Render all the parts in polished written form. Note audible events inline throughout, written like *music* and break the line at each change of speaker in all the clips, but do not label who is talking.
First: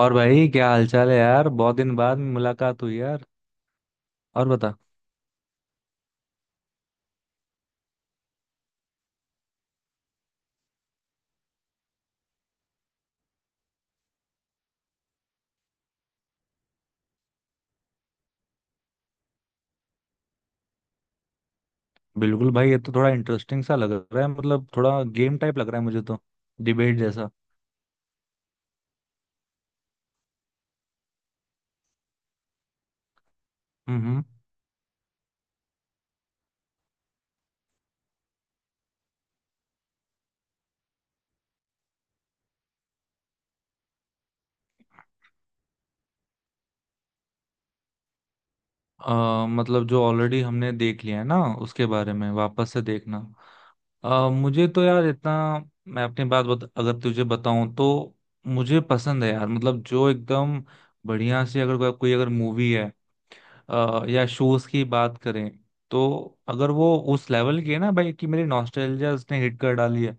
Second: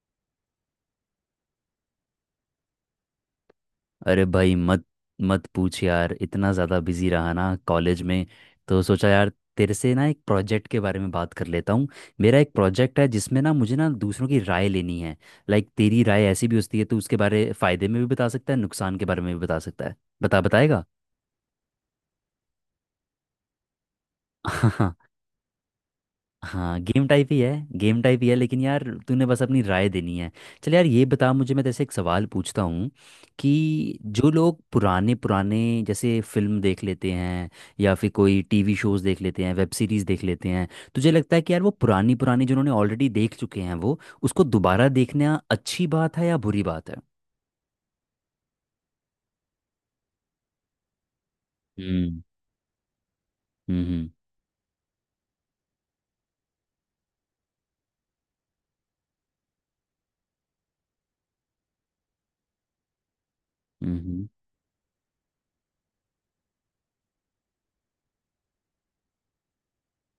और भाई क्या हालचाल है यार। बहुत दिन बाद मुलाकात हुई यार।
अरे
और
भाई
बता।
मत मत पूछ यार। इतना ज़्यादा बिजी रहा ना कॉलेज में, तो सोचा यार तेरे से ना एक प्रोजेक्ट के बारे में बात कर लेता हूँ। मेरा एक प्रोजेक्ट है जिसमें ना मुझे ना दूसरों की राय लेनी है। लाइक तेरी राय ऐसी भी होती है तो उसके बारे फ़ायदे में भी बता सकता है, नुकसान के बारे में भी बता सकता है। बता बताएगा?
बिल्कुल भाई, ये तो थोड़ा इंटरेस्टिंग सा लग रहा है। मतलब थोड़ा
*laughs*
गेम टाइप लग रहा है मुझे तो।
हाँ,
डिबेट
गेम टाइप
जैसा।
ही है। गेम टाइप ही है लेकिन यार तूने बस अपनी राय देनी है। चल यार ये बता मुझे, मैं जैसे एक सवाल पूछता हूँ कि
हम्म।
जो लोग पुराने पुराने जैसे फिल्म देख लेते हैं या फिर कोई टीवी शोज देख लेते हैं, वेब सीरीज देख लेते हैं, तुझे लगता है कि यार वो पुरानी पुरानी जिन्होंने ऑलरेडी देख चुके हैं वो उसको दोबारा देखना अच्छी बात है या बुरी बात है?
मतलब जो ऑलरेडी हमने देख लिया है ना, उसके बारे
हम्म।
में वापस से देखना।
हम्म।
मुझे तो यार इतना। मैं अपनी बात बता, अगर तुझे बताऊं तो मुझे पसंद है यार। मतलब जो एकदम बढ़िया सी अगर कोई कोई अगर मूवी है, या
हम्म।
शूज की बात करें, तो अगर वो उस लेवल की है ना भाई, कि मेरी नॉस्टैल्जिया उसने हिट कर डाली है,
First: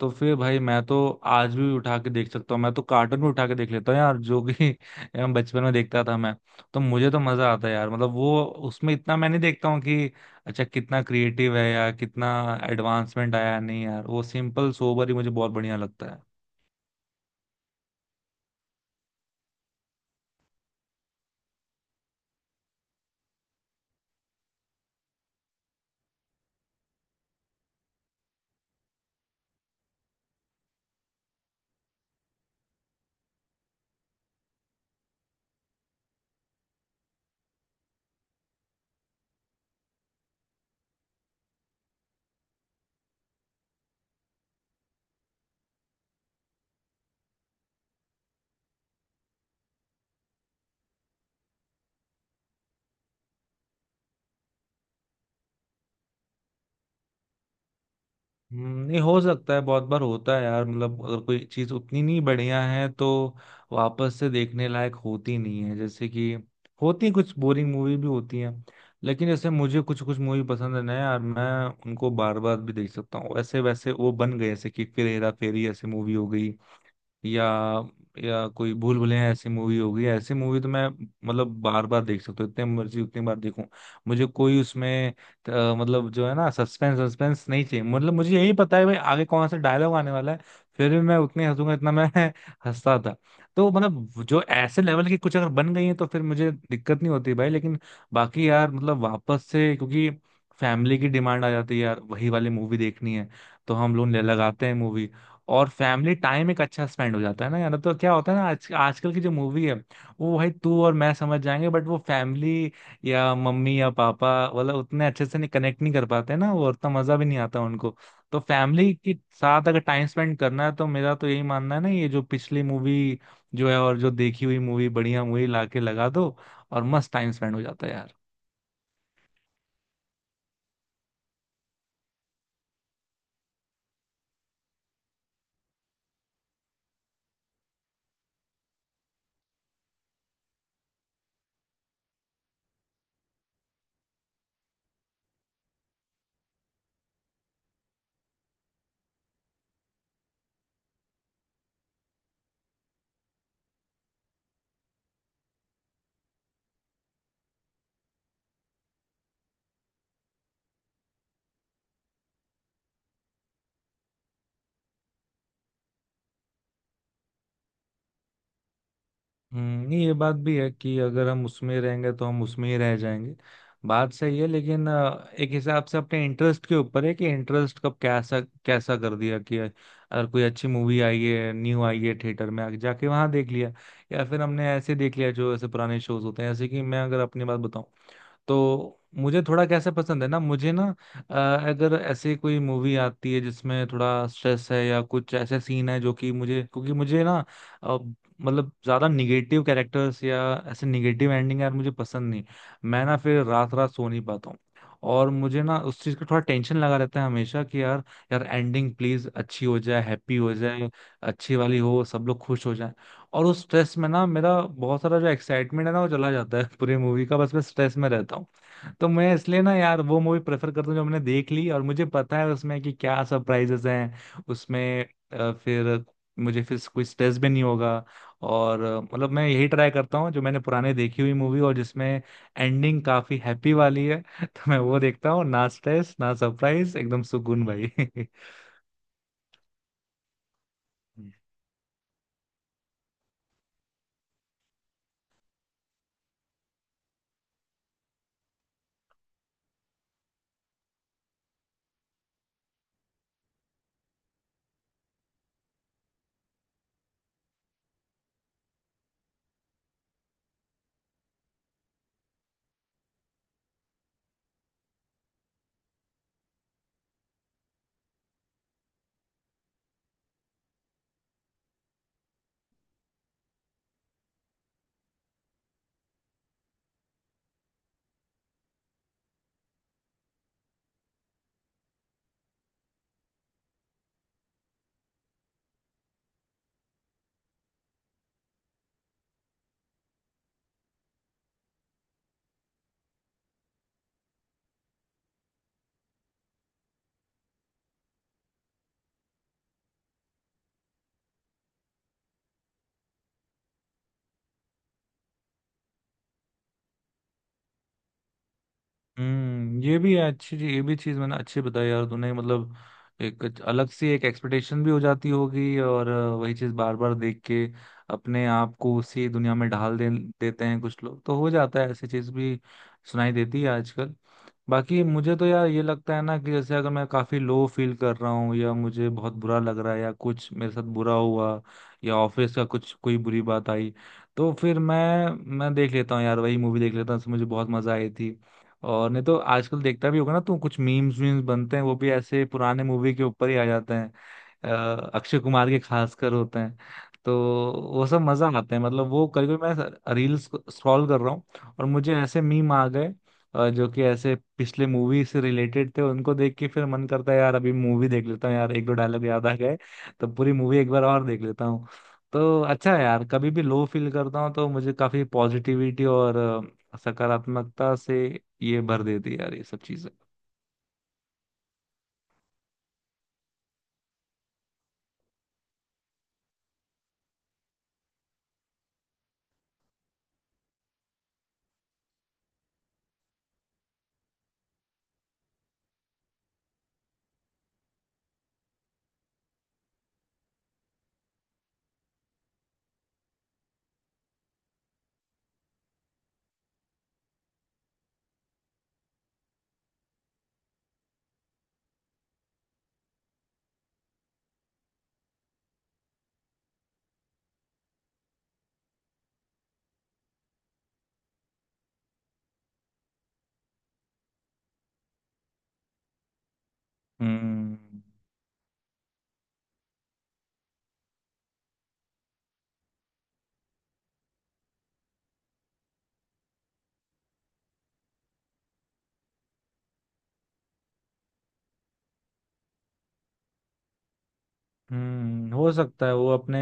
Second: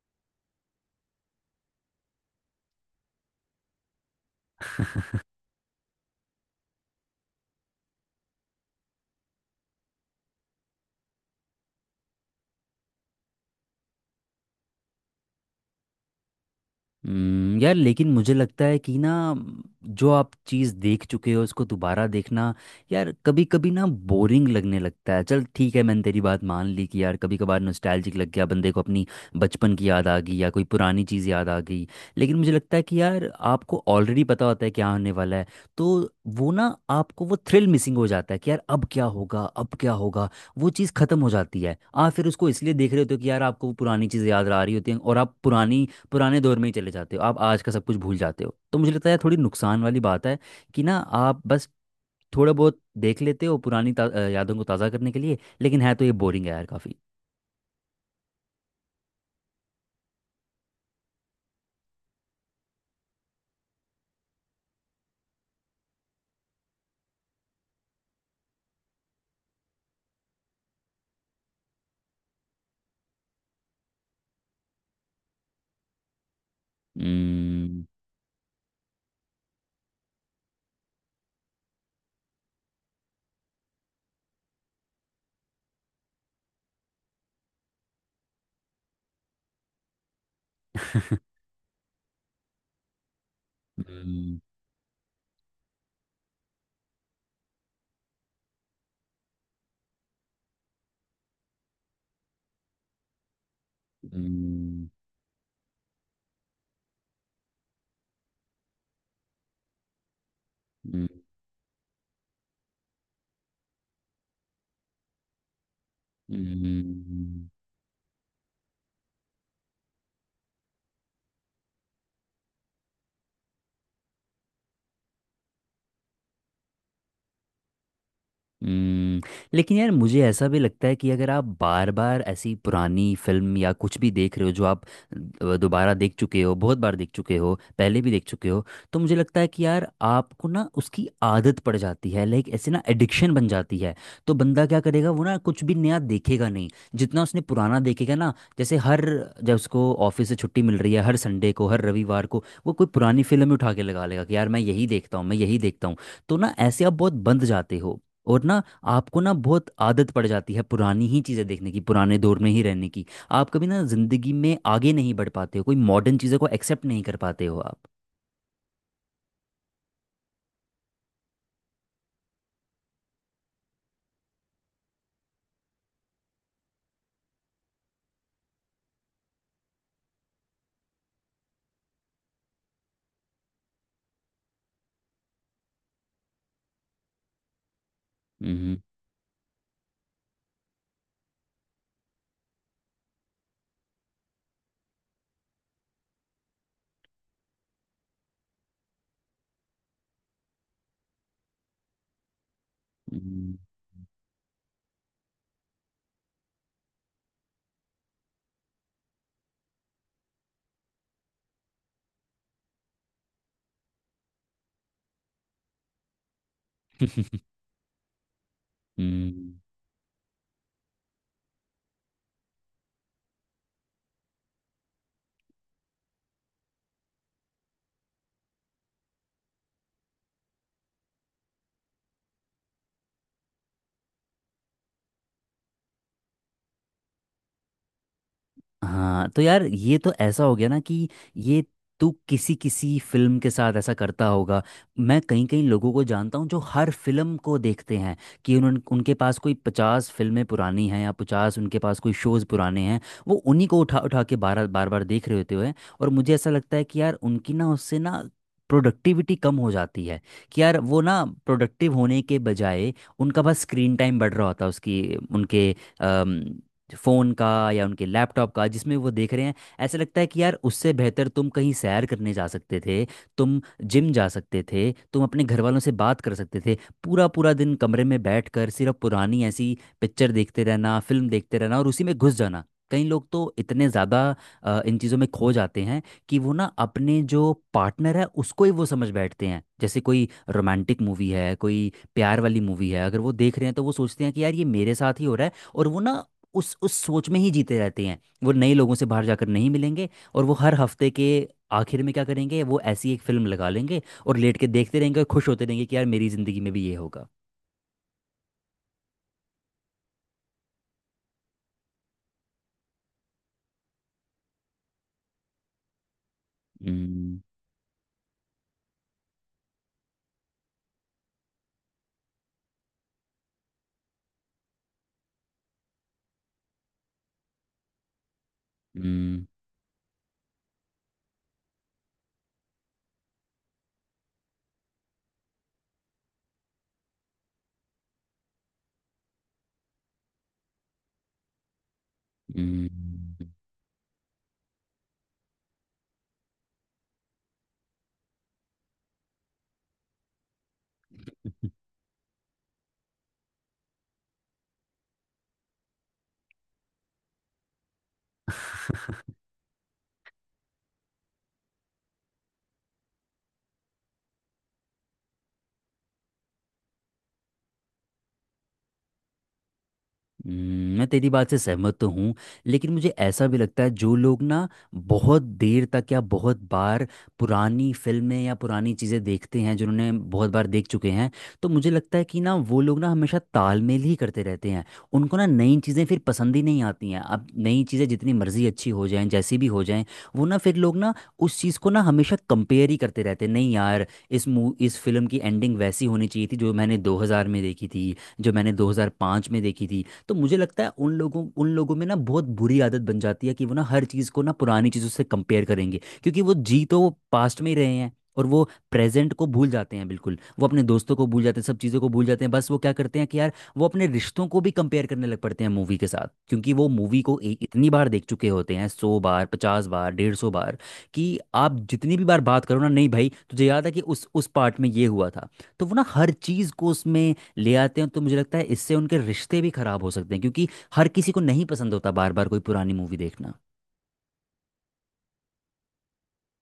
तो फिर भाई मैं तो आज भी उठा के देख सकता हूँ। मैं तो कार्टून भी उठा के देख लेता हूँ यार, जो कि *laughs* हम बचपन में देखता था मैं। तो मुझे तो मजा आता है यार। मतलब वो उसमें इतना मैं नहीं देखता हूँ कि अच्छा, कितना क्रिएटिव है या कितना एडवांसमेंट आया। नहीं यार, वो सिंपल सोबर ही मुझे बहुत बढ़िया लगता है।
यार लेकिन मुझे लगता है कि ना जो आप चीज़ देख चुके हो उसको दोबारा देखना यार कभी कभी ना बोरिंग लगने लगता है। चल ठीक है, मैंने तेरी बात मान ली कि यार कभी कभार नॉस्टैल्जिक लग गया बंदे को, अपनी बचपन की याद आ गई या कोई पुरानी चीज़ याद आ गई। लेकिन मुझे लगता है कि यार आपको ऑलरेडी पता होता है क्या होने वाला है, तो वो ना आपको वो थ्रिल मिसिंग हो जाता है कि यार अब क्या होगा, अब क्या होगा। वो चीज़ ख़त्म हो जाती है। आप फिर उसको इसलिए देख रहे होते हो कि यार आपको वो पुरानी चीज़ें याद आ रही होती हैं और आप पुरानी पुराने दौर में ही चले जाते हो, आप आज का सब कुछ भूल जाते हो। तो मुझे लगता है थोड़ी नुकसान वाली बात है कि ना आप बस थोड़ा बहुत देख लेते हो यादों को ताज़ा करने के लिए, लेकिन है तो ये बोरिंग है यार काफ़ी।
नहीं। हो सकता है, बहुत बार होता है यार। मतलब अगर कोई चीज उतनी नहीं बढ़िया है तो वापस से देखने लायक होती नहीं है। जैसे कि होती हैं, कुछ बोरिंग मूवी भी होती हैं। लेकिन जैसे मुझे कुछ कुछ मूवी पसंद है ना यार, मैं उनको बार बार भी देख सकता हूँ। वैसे वैसे वो बन गए, जैसे कि फिर हेरा फेरी ऐसी मूवी हो गई, या
हम्म।
या कोई भूल भुलैया ऐसी मूवी होगी। ऐसी मूवी तो मैं, मतलब बार बार देख सकता हूँ, इतने मर्जी उतनी बार देखूं, मुझे कोई उसमें मतलब जो है ना, सस्पेंस सस्पेंस नहीं चाहिए। मतलब मुझे यही पता है भाई आगे कौन सा डायलॉग आने वाला है, फिर भी मैं उतने हंसूंगा इतना मैं *laughs* हंसता था। तो मतलब
हम्म।
जो ऐसे लेवल की कुछ अगर बन गई है तो फिर मुझे दिक्कत नहीं होती भाई। लेकिन बाकी यार, मतलब वापस से, क्योंकि फैमिली की डिमांड आ जाती है यार, वही वाली मूवी देखनी है, तो हम लोग लगाते हैं
हम्म।
मूवी। और फैमिली टाइम एक अच्छा स्पेंड हो जाता है ना यार। तो क्या होता है ना, आज आजकल की जो मूवी है, वो भाई तू और
हम्म।
मैं समझ जाएंगे, बट वो फैमिली या मम्मी या पापा मतलब उतने अच्छे से नहीं कनेक्ट नहीं कर पाते ना, वो उतना मजा भी नहीं
हम्म,
आता उनको। तो फैमिली के साथ अगर टाइम स्पेंड करना है, तो मेरा तो यही मानना है ना, ये जो पिछली मूवी जो है और जो देखी हुई मूवी, बढ़िया मूवी लाके लगा दो और मस्त टाइम स्पेंड हो जाता है यार।
हम्म, लेकिन यार मुझे ऐसा भी लगता है कि अगर आप बार बार ऐसी पुरानी फिल्म या कुछ भी देख रहे हो जो आप दोबारा देख चुके हो, बहुत बार देख चुके हो, पहले भी देख चुके हो, तो मुझे लगता है कि यार आपको ना उसकी आदत पड़ जाती है। लाइक ऐसे ना एडिक्शन बन जाती है। तो बंदा क्या करेगा, वो ना कुछ भी नया देखेगा नहीं, जितना उसने पुराना देखेगा ना। जैसे हर जब उसको ऑफिस से छुट्टी मिल रही है हर संडे को हर रविवार को, वो कोई पुरानी फिल्म ही उठा के लगा लेगा कि यार मैं यही देखता हूँ, मैं यही देखता हूँ। तो ना ऐसे आप बहुत बंद जाते हो और ना आपको ना बहुत आदत पड़ जाती है पुरानी ही चीज़ें देखने की, पुराने दौर में ही रहने की। आप कभी ना ज़िंदगी में आगे नहीं बढ़ पाते हो, कोई मॉडर्न चीज़ों को एक्सेप्ट नहीं कर पाते हो आप।
नहीं, ये बात भी है कि अगर हम उसमें रहेंगे तो हम उसमें ही रह जाएंगे। बात सही है, लेकिन एक हिसाब से अपने इंटरेस्ट के ऊपर है कि इंटरेस्ट कब कैसा कैसा कर दिया, कि अगर कोई अच्छी मूवी आई है न्यू आई है, थिएटर में आके जाके वहां देख लिया, या फिर हमने ऐसे देख लिया जो ऐसे पुराने शोज होते हैं। जैसे कि मैं अगर अपनी बात बताऊं
हम्म।
तो मुझे थोड़ा कैसे पसंद है ना, मुझे ना अ, अगर ऐसे कोई मूवी आती है जिसमें थोड़ा स्ट्रेस है या कुछ ऐसे सीन है, जो कि मुझे, क्योंकि मुझे ना अ, मतलब ज्यादा निगेटिव कैरेक्टर्स या ऐसे निगेटिव एंडिंग यार मुझे पसंद नहीं। मैं ना फिर
हम्म।
रात रात सो नहीं पाता हूँ, और मुझे ना उस चीज का थोड़ा टेंशन लगा रहता है हमेशा कि यार, यार एंडिंग प्लीज अच्छी हो जाए, हैप्पी हो जाए, अच्छी वाली हो, सब लोग खुश हो जाए। और उस स्ट्रेस में ना मेरा बहुत सारा जो एक्साइटमेंट है ना वो चला जाता है पूरी मूवी का, बस मैं स्ट्रेस में रहता हूँ। तो मैं
हम्म।
इसलिए ना यार वो मूवी प्रेफर करता हूँ जो मैंने देख ली और मुझे पता है उसमें कि क्या सरप्राइजेस हैं उसमें, फिर मुझे फिर कोई स्ट्रेस भी नहीं होगा। और मतलब मैं यही ट्राई करता हूँ जो मैंने पुराने देखी हुई मूवी और जिसमें एंडिंग काफी हैप्पी वाली है *laughs* तो मैं वो देखता हूँ, ना स्ट्रेस ना सरप्राइज, एकदम सुकून भाई *laughs*
हाँ तो यार ये तो ऐसा हो गया ना कि
हम्म।
ये तू किसी किसी फिल्म के साथ ऐसा करता होगा। मैं कई कई लोगों को जानता हूँ जो हर फिल्म को देखते हैं, कि उन उनके पास कोई पचास फिल्में पुरानी हैं या पचास उनके पास कोई शोज़ पुराने हैं। वो उन्हीं को उठा उठा के बार बार बार देख रहे होते हुए, और मुझे ऐसा लगता है कि यार उनकी ना उससे ना प्रोडक्टिविटी कम हो जाती है। कि यार वो ना प्रोडक्टिव होने के बजाय उनका बस स्क्रीन टाइम बढ़ रहा होता है उसकी उनके फ़ोन का या उनके लैपटॉप का जिसमें वो देख रहे हैं। ऐसा लगता है कि यार उससे बेहतर तुम कहीं सैर करने जा सकते थे, तुम जिम जा सकते थे, तुम अपने घर वालों से बात कर सकते थे। पूरा पूरा दिन कमरे में बैठकर सिर्फ पुरानी ऐसी पिक्चर देखते रहना, फिल्म देखते रहना और उसी में घुस जाना। कई लोग तो इतने ज़्यादा इन चीज़ों में खो जाते हैं कि वो ना अपने जो पार्टनर है उसको ही वो समझ बैठते हैं। जैसे कोई रोमांटिक मूवी है, कोई प्यार वाली मूवी है अगर वो देख रहे हैं तो वो सोचते हैं कि यार ये मेरे साथ ही हो रहा है, और वो ना उस सोच में ही जीते रहते हैं। वो नए लोगों से बाहर जाकर नहीं मिलेंगे, और वो हर हफ्ते के आखिर में क्या करेंगे, वो ऐसी एक फिल्म लगा लेंगे और लेट के देखते रहेंगे और खुश होते रहेंगे कि यार मेरी जिंदगी में भी ये होगा।
हम्म, ये भी चीज मैंने अच्छी बताई यार तूने। मतलब एक अलग सी एक एक्सपेक्टेशन भी हो जाती होगी, और वही चीज बार बार
हम्म।
देख के अपने आप को उसी दुनिया में ढाल दे देते हैं कुछ लोग। तो हो जाता है ऐसी चीज भी, सुनाई देती है आजकल। बाकी मुझे तो यार ये लगता है ना कि जैसे अगर मैं काफी लो फील कर रहा हूँ, या मुझे बहुत
हम्म।
बुरा लग रहा है, या कुछ मेरे साथ बुरा हुआ, या ऑफिस का कुछ कोई बुरी बात आई, तो फिर मैं देख लेता हूँ यार, वही मूवी देख लेता हूँ जिसमें मुझे बहुत मजा आई थी। और नहीं तो आजकल देखता भी होगा ना तू, कुछ मीम्स वीम्स बनते हैं वो भी ऐसे पुराने मूवी के ऊपर
हम्म।
ही आ जाते हैं। अक्षय कुमार के खासकर होते हैं, तो वो सब मजा आते हैं। मतलब वो कभी कभी मैं रील्स स्क्रॉल कर रहा हूँ और मुझे ऐसे मीम आ गए जो कि ऐसे पिछले मूवी से रिलेटेड थे, उनको देख के फिर मन करता है यार अभी मूवी देख लेता हूँ यार, एक दो डायलॉग याद आ गए, तो पूरी मूवी एक बार और देख लेता हूँ। तो अच्छा है यार, कभी भी लो फील करता हूँ तो मुझे काफी पॉजिटिविटी और सकारात्मकता से ये भर देती है यार, ये सब चीजें।
मैं तेरी बात से सहमत तो हूँ लेकिन मुझे ऐसा भी लगता है जो लोग ना बहुत देर तक या बहुत बार पुरानी फिल्में या पुरानी चीज़ें देखते हैं जिन्होंने बहुत बार देख चुके हैं, तो मुझे लगता है कि ना वो लोग ना हमेशा तालमेल ही करते रहते हैं। उनको ना नई चीज़ें फिर पसंद ही नहीं आती हैं। अब नई चीज़ें जितनी मर्जी अच्छी हो जाएं जैसी भी हो जाएं, वो ना फिर लोग ना उस चीज़ को ना हमेशा कंपेयर ही करते रहते हैं। नहीं यार, इस फिल्म की एंडिंग वैसी होनी चाहिए थी जो मैंने 2000 में देखी थी, जो मैंने 2005 में देखी थी। तो मुझे लगता है उन लोगों में ना बहुत बुरी आदत बन जाती है कि वो ना हर चीज़ को ना पुरानी चीज़ों से कंपेयर करेंगे, क्योंकि वो जी तो वो पास्ट में ही रहे हैं और वो प्रेजेंट को भूल जाते हैं बिल्कुल। वो अपने दोस्तों को भूल जाते हैं, सब चीज़ों को भूल जाते हैं। बस वो क्या करते हैं कि यार वो अपने रिश्तों को भी कंपेयर करने लग पड़ते हैं मूवी के साथ, क्योंकि वो मूवी को
हम्म।
इतनी बार देख चुके होते हैं, सौ बार, पचास बार, डेढ़ सौ बार, कि आप जितनी भी बार बात करो ना, नहीं भाई तुझे याद है कि उस पार्ट में ये हुआ था। तो वो ना हर चीज़ को उसमें ले आते हैं। तो मुझे लगता है इससे उनके रिश्ते भी खराब हो सकते हैं क्योंकि हर किसी को नहीं पसंद होता बार बार कोई पुरानी मूवी देखना।
हम्म, हो सकता है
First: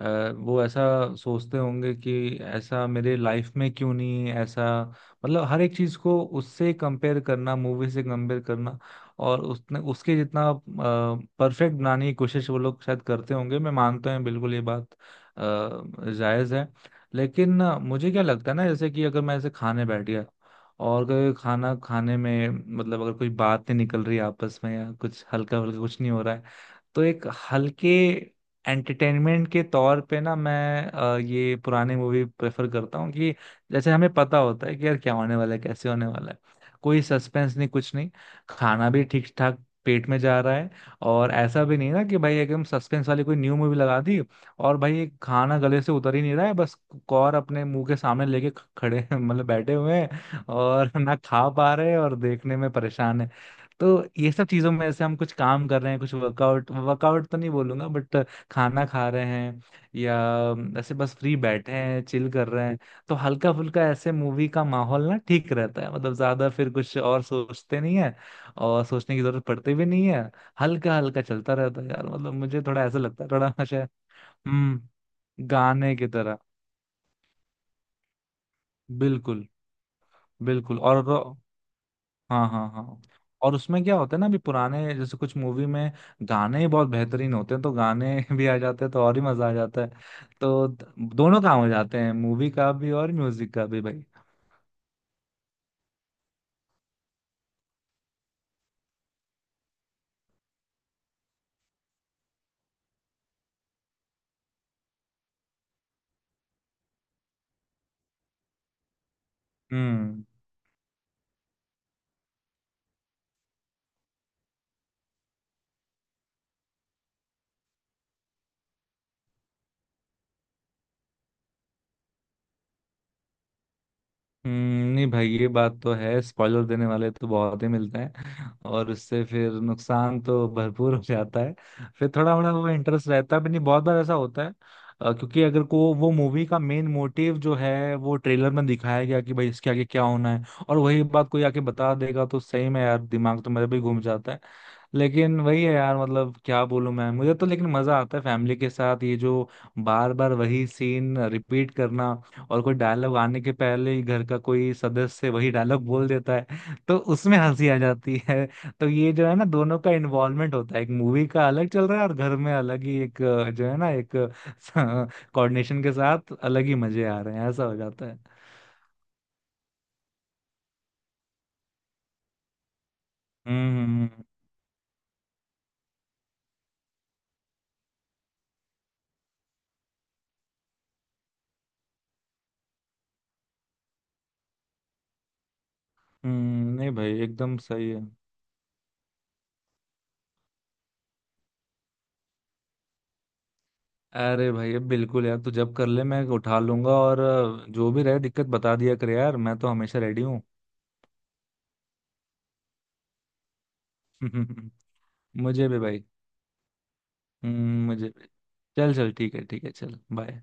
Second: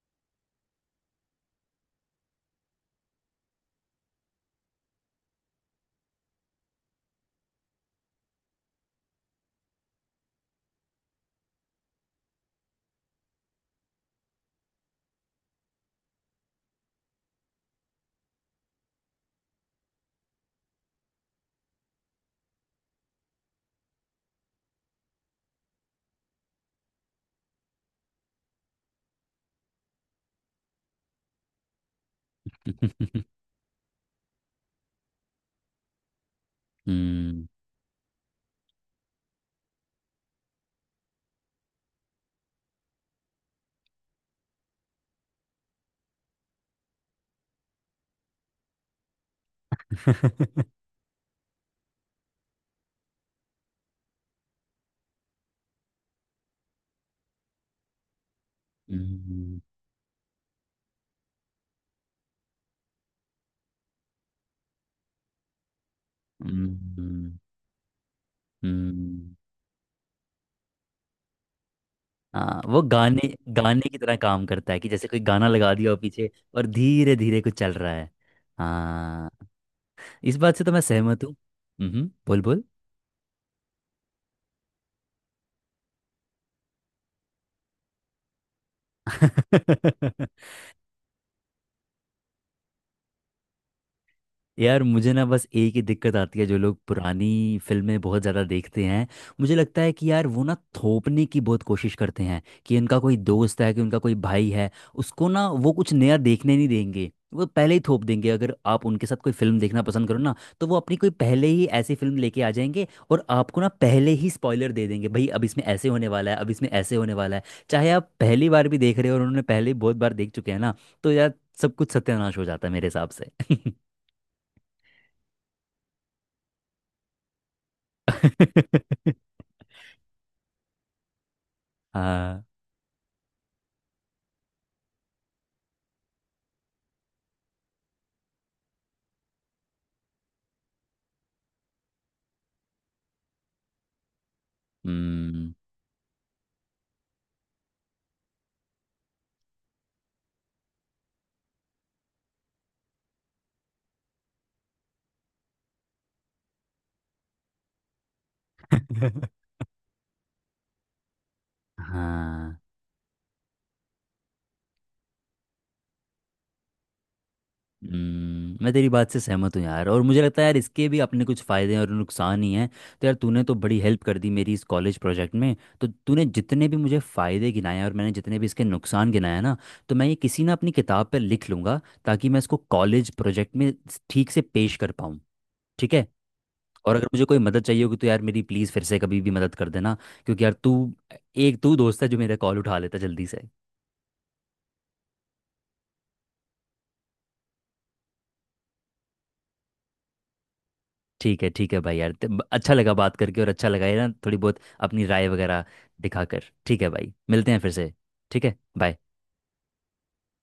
अ, वो ऐसा सोचते होंगे कि ऐसा मेरे लाइफ में क्यों नहीं, ऐसा मतलब हर एक चीज को उससे कंपेयर करना, मूवी से कंपेयर करना, और उसने उसके जितना परफेक्ट बनाने की कोशिश वो लोग शायद करते होंगे। मैं मानता हूँ बिल्कुल, ये बात जायज है। लेकिन मुझे क्या लगता है ना, जैसे कि अगर मैं ऐसे खाने बैठ गया, और अगर खाना खाने में मतलब अगर कोई बात नहीं निकल रही आपस में, या कुछ हल्का हल्का कुछ नहीं हो रहा है, तो एक हल्के एंटरटेनमेंट के तौर पे ना मैं ये पुराने मूवी प्रेफर करता
*laughs*
हूँ। कि जैसे हमें पता होता है कि यार क्या होने वाला है कैसे होने वाला है, कोई
हम्म।
सस्पेंस नहीं कुछ नहीं, खाना भी ठीक ठाक पेट में जा रहा है। और ऐसा भी नहीं ना कि भाई एकदम सस्पेंस वाली कोई न्यू मूवी लगा दी, और भाई ये खाना गले से उतर ही नहीं रहा है, बस कौर अपने मुंह के सामने लेके खड़े *laughs* हैं, मतलब बैठे हुए हैं
*laughs*
और *laughs* ना खा पा रहे हैं और देखने में परेशान है। तो ये सब चीजों में ऐसे हम कुछ काम कर रहे हैं, कुछ वर्कआउट वर्कआउट तो नहीं बोलूंगा बट खाना खा रहे
हम्म।
हैं, या ऐसे बस फ्री बैठे हैं चिल कर रहे हैं, तो हल्का फुल्का ऐसे मूवी का माहौल ना ठीक रहता है, मतलब ज्यादा फिर कुछ और
हम्म।
सोचते नहीं है, और सोचने की
हम्म।
जरूरत पड़ती भी नहीं है। हल्का हल्का चलता रहता है यार, मतलब
हाँ,
मुझे
वो
थोड़ा ऐसा लगता
गाने
है, थोड़ा
गाने
शायद।
की तरह काम करता है कि जैसे
हम्म।
कोई गाना लगा दिया
गाने
हो
की
पीछे
तरह।
और धीरे धीरे कुछ चल रहा है। हाँ,
बिल्कुल।
इस बात से तो
बिल्कुल।
मैं
और
सहमत हूँ। हम्म, बोल
हाँ
बोल।
हाँ हाँ। और उसमें क्या होता है ना, अभी पुराने जैसे कुछ मूवी में गाने ही बहुत बेहतरीन होते हैं, तो गाने *laughs* भी आ जाते हैं, तो और ही मजा आ जाता है।
*laughs*
तो दोनों काम हो जाते हैं मूवी का भी और म्यूजिक का भी भाई।
यार मुझे ना बस एक ही दिक्कत आती है जो लोग पुरानी फिल्में बहुत ज़्यादा देखते हैं, मुझे लगता है कि यार वो ना थोपने की बहुत कोशिश करते हैं। कि उनका कोई दोस्त है कि उनका कोई भाई है, उसको ना वो कुछ नया देखने नहीं देंगे, वो पहले ही थोप देंगे। अगर आप उनके साथ कोई फिल्म देखना पसंद करो
हम्म।
ना, तो वो अपनी कोई पहले ही ऐसी फिल्म लेके आ जाएंगे और आपको ना पहले ही स्पॉइलर दे देंगे, भाई अब इसमें ऐसे होने वाला है, अब इसमें ऐसे होने वाला है। चाहे आप पहली बार भी देख रहे हो और उन्होंने पहले ही बहुत बार देख चुके हैं ना, तो यार सब कुछ सत्यानाश हो जाता है मेरे हिसाब से। *laughs*
नहीं भाई ये बात तो है, स्पॉइलर देने वाले तो बहुत ही मिलते हैं और उससे
*laughs*
फिर नुकसान तो भरपूर *laughs* हो जाता है। फिर थोड़ा
हाँ।
थोड़ा वो इंटरेस्ट रहता है भी नहीं, बहुत बार ऐसा होता है। क्योंकि अगर को वो मूवी का मेन मोटिव जो है वो ट्रेलर में दिखाया गया कि भाई इसके आगे क्या होना है, और वही बात कोई आके बता देगा, तो सही में यार दिमाग तो मेरा भी घूम जाता है। लेकिन
हम्म।
वही है यार, मतलब क्या बोलूं मैं, मुझे तो लेकिन मजा आता है फैमिली के साथ, ये जो बार बार वही सीन रिपीट करना, और कोई डायलॉग आने के पहले ही घर का कोई सदस्य वही डायलॉग बोल देता है, तो उसमें हंसी आ जाती है। तो ये जो है ना, दोनों का इन्वॉल्वमेंट होता है, एक मूवी का अलग चल रहा है और घर में
हाँ।
अलग ही एक जो है ना एक *laughs* कोऑर्डिनेशन के साथ, अलग ही मजे आ रहे हैं। ऐसा हो जाता है।
मैं तेरी बात से सहमत हूँ यार और मुझे लगता है यार इसके भी अपने कुछ फ़ायदे और नुकसान ही हैं। तो यार तूने तो बड़ी
हम्म।
हेल्प कर
हम्म।
दी मेरी इस कॉलेज प्रोजेक्ट में। तो तूने जितने भी मुझे फ़ायदे गिनाए और मैंने जितने भी इसके नुकसान गिनाए ना, तो मैं ये किसी ना अपनी किताब पर लिख लूँगा ताकि मैं इसको कॉलेज प्रोजेक्ट में ठीक से पेश कर पाऊँ। ठीक है?
नहीं
और अगर
भाई
मुझे कोई
एकदम
मदद चाहिए
सही
होगी
है।
तो यार मेरी प्लीज़ फिर से कभी भी मदद कर देना, क्योंकि यार तू एक तू दोस्त है जो मेरा कॉल उठा लेता जल्दी।
अरे भाई अब बिल्कुल यार, तू जब कर ले मैं उठा लूंगा, और जो भी रहे दिक्कत बता दिया कर यार, मैं तो हमेशा रेडी हूँ
ठीक है, ठीक है भाई यार, अच्छा लगा बात करके और अच्छा लगा ये ना थोड़ी बहुत
*laughs*
अपनी राय वगैरह
मुझे भी भाई।
दिखाकर। ठीक है भाई, मिलते हैं फिर से।
मुझे भी।
ठीक है,
चल
बाय।
चल, ठीक है ठीक है, चल बाय।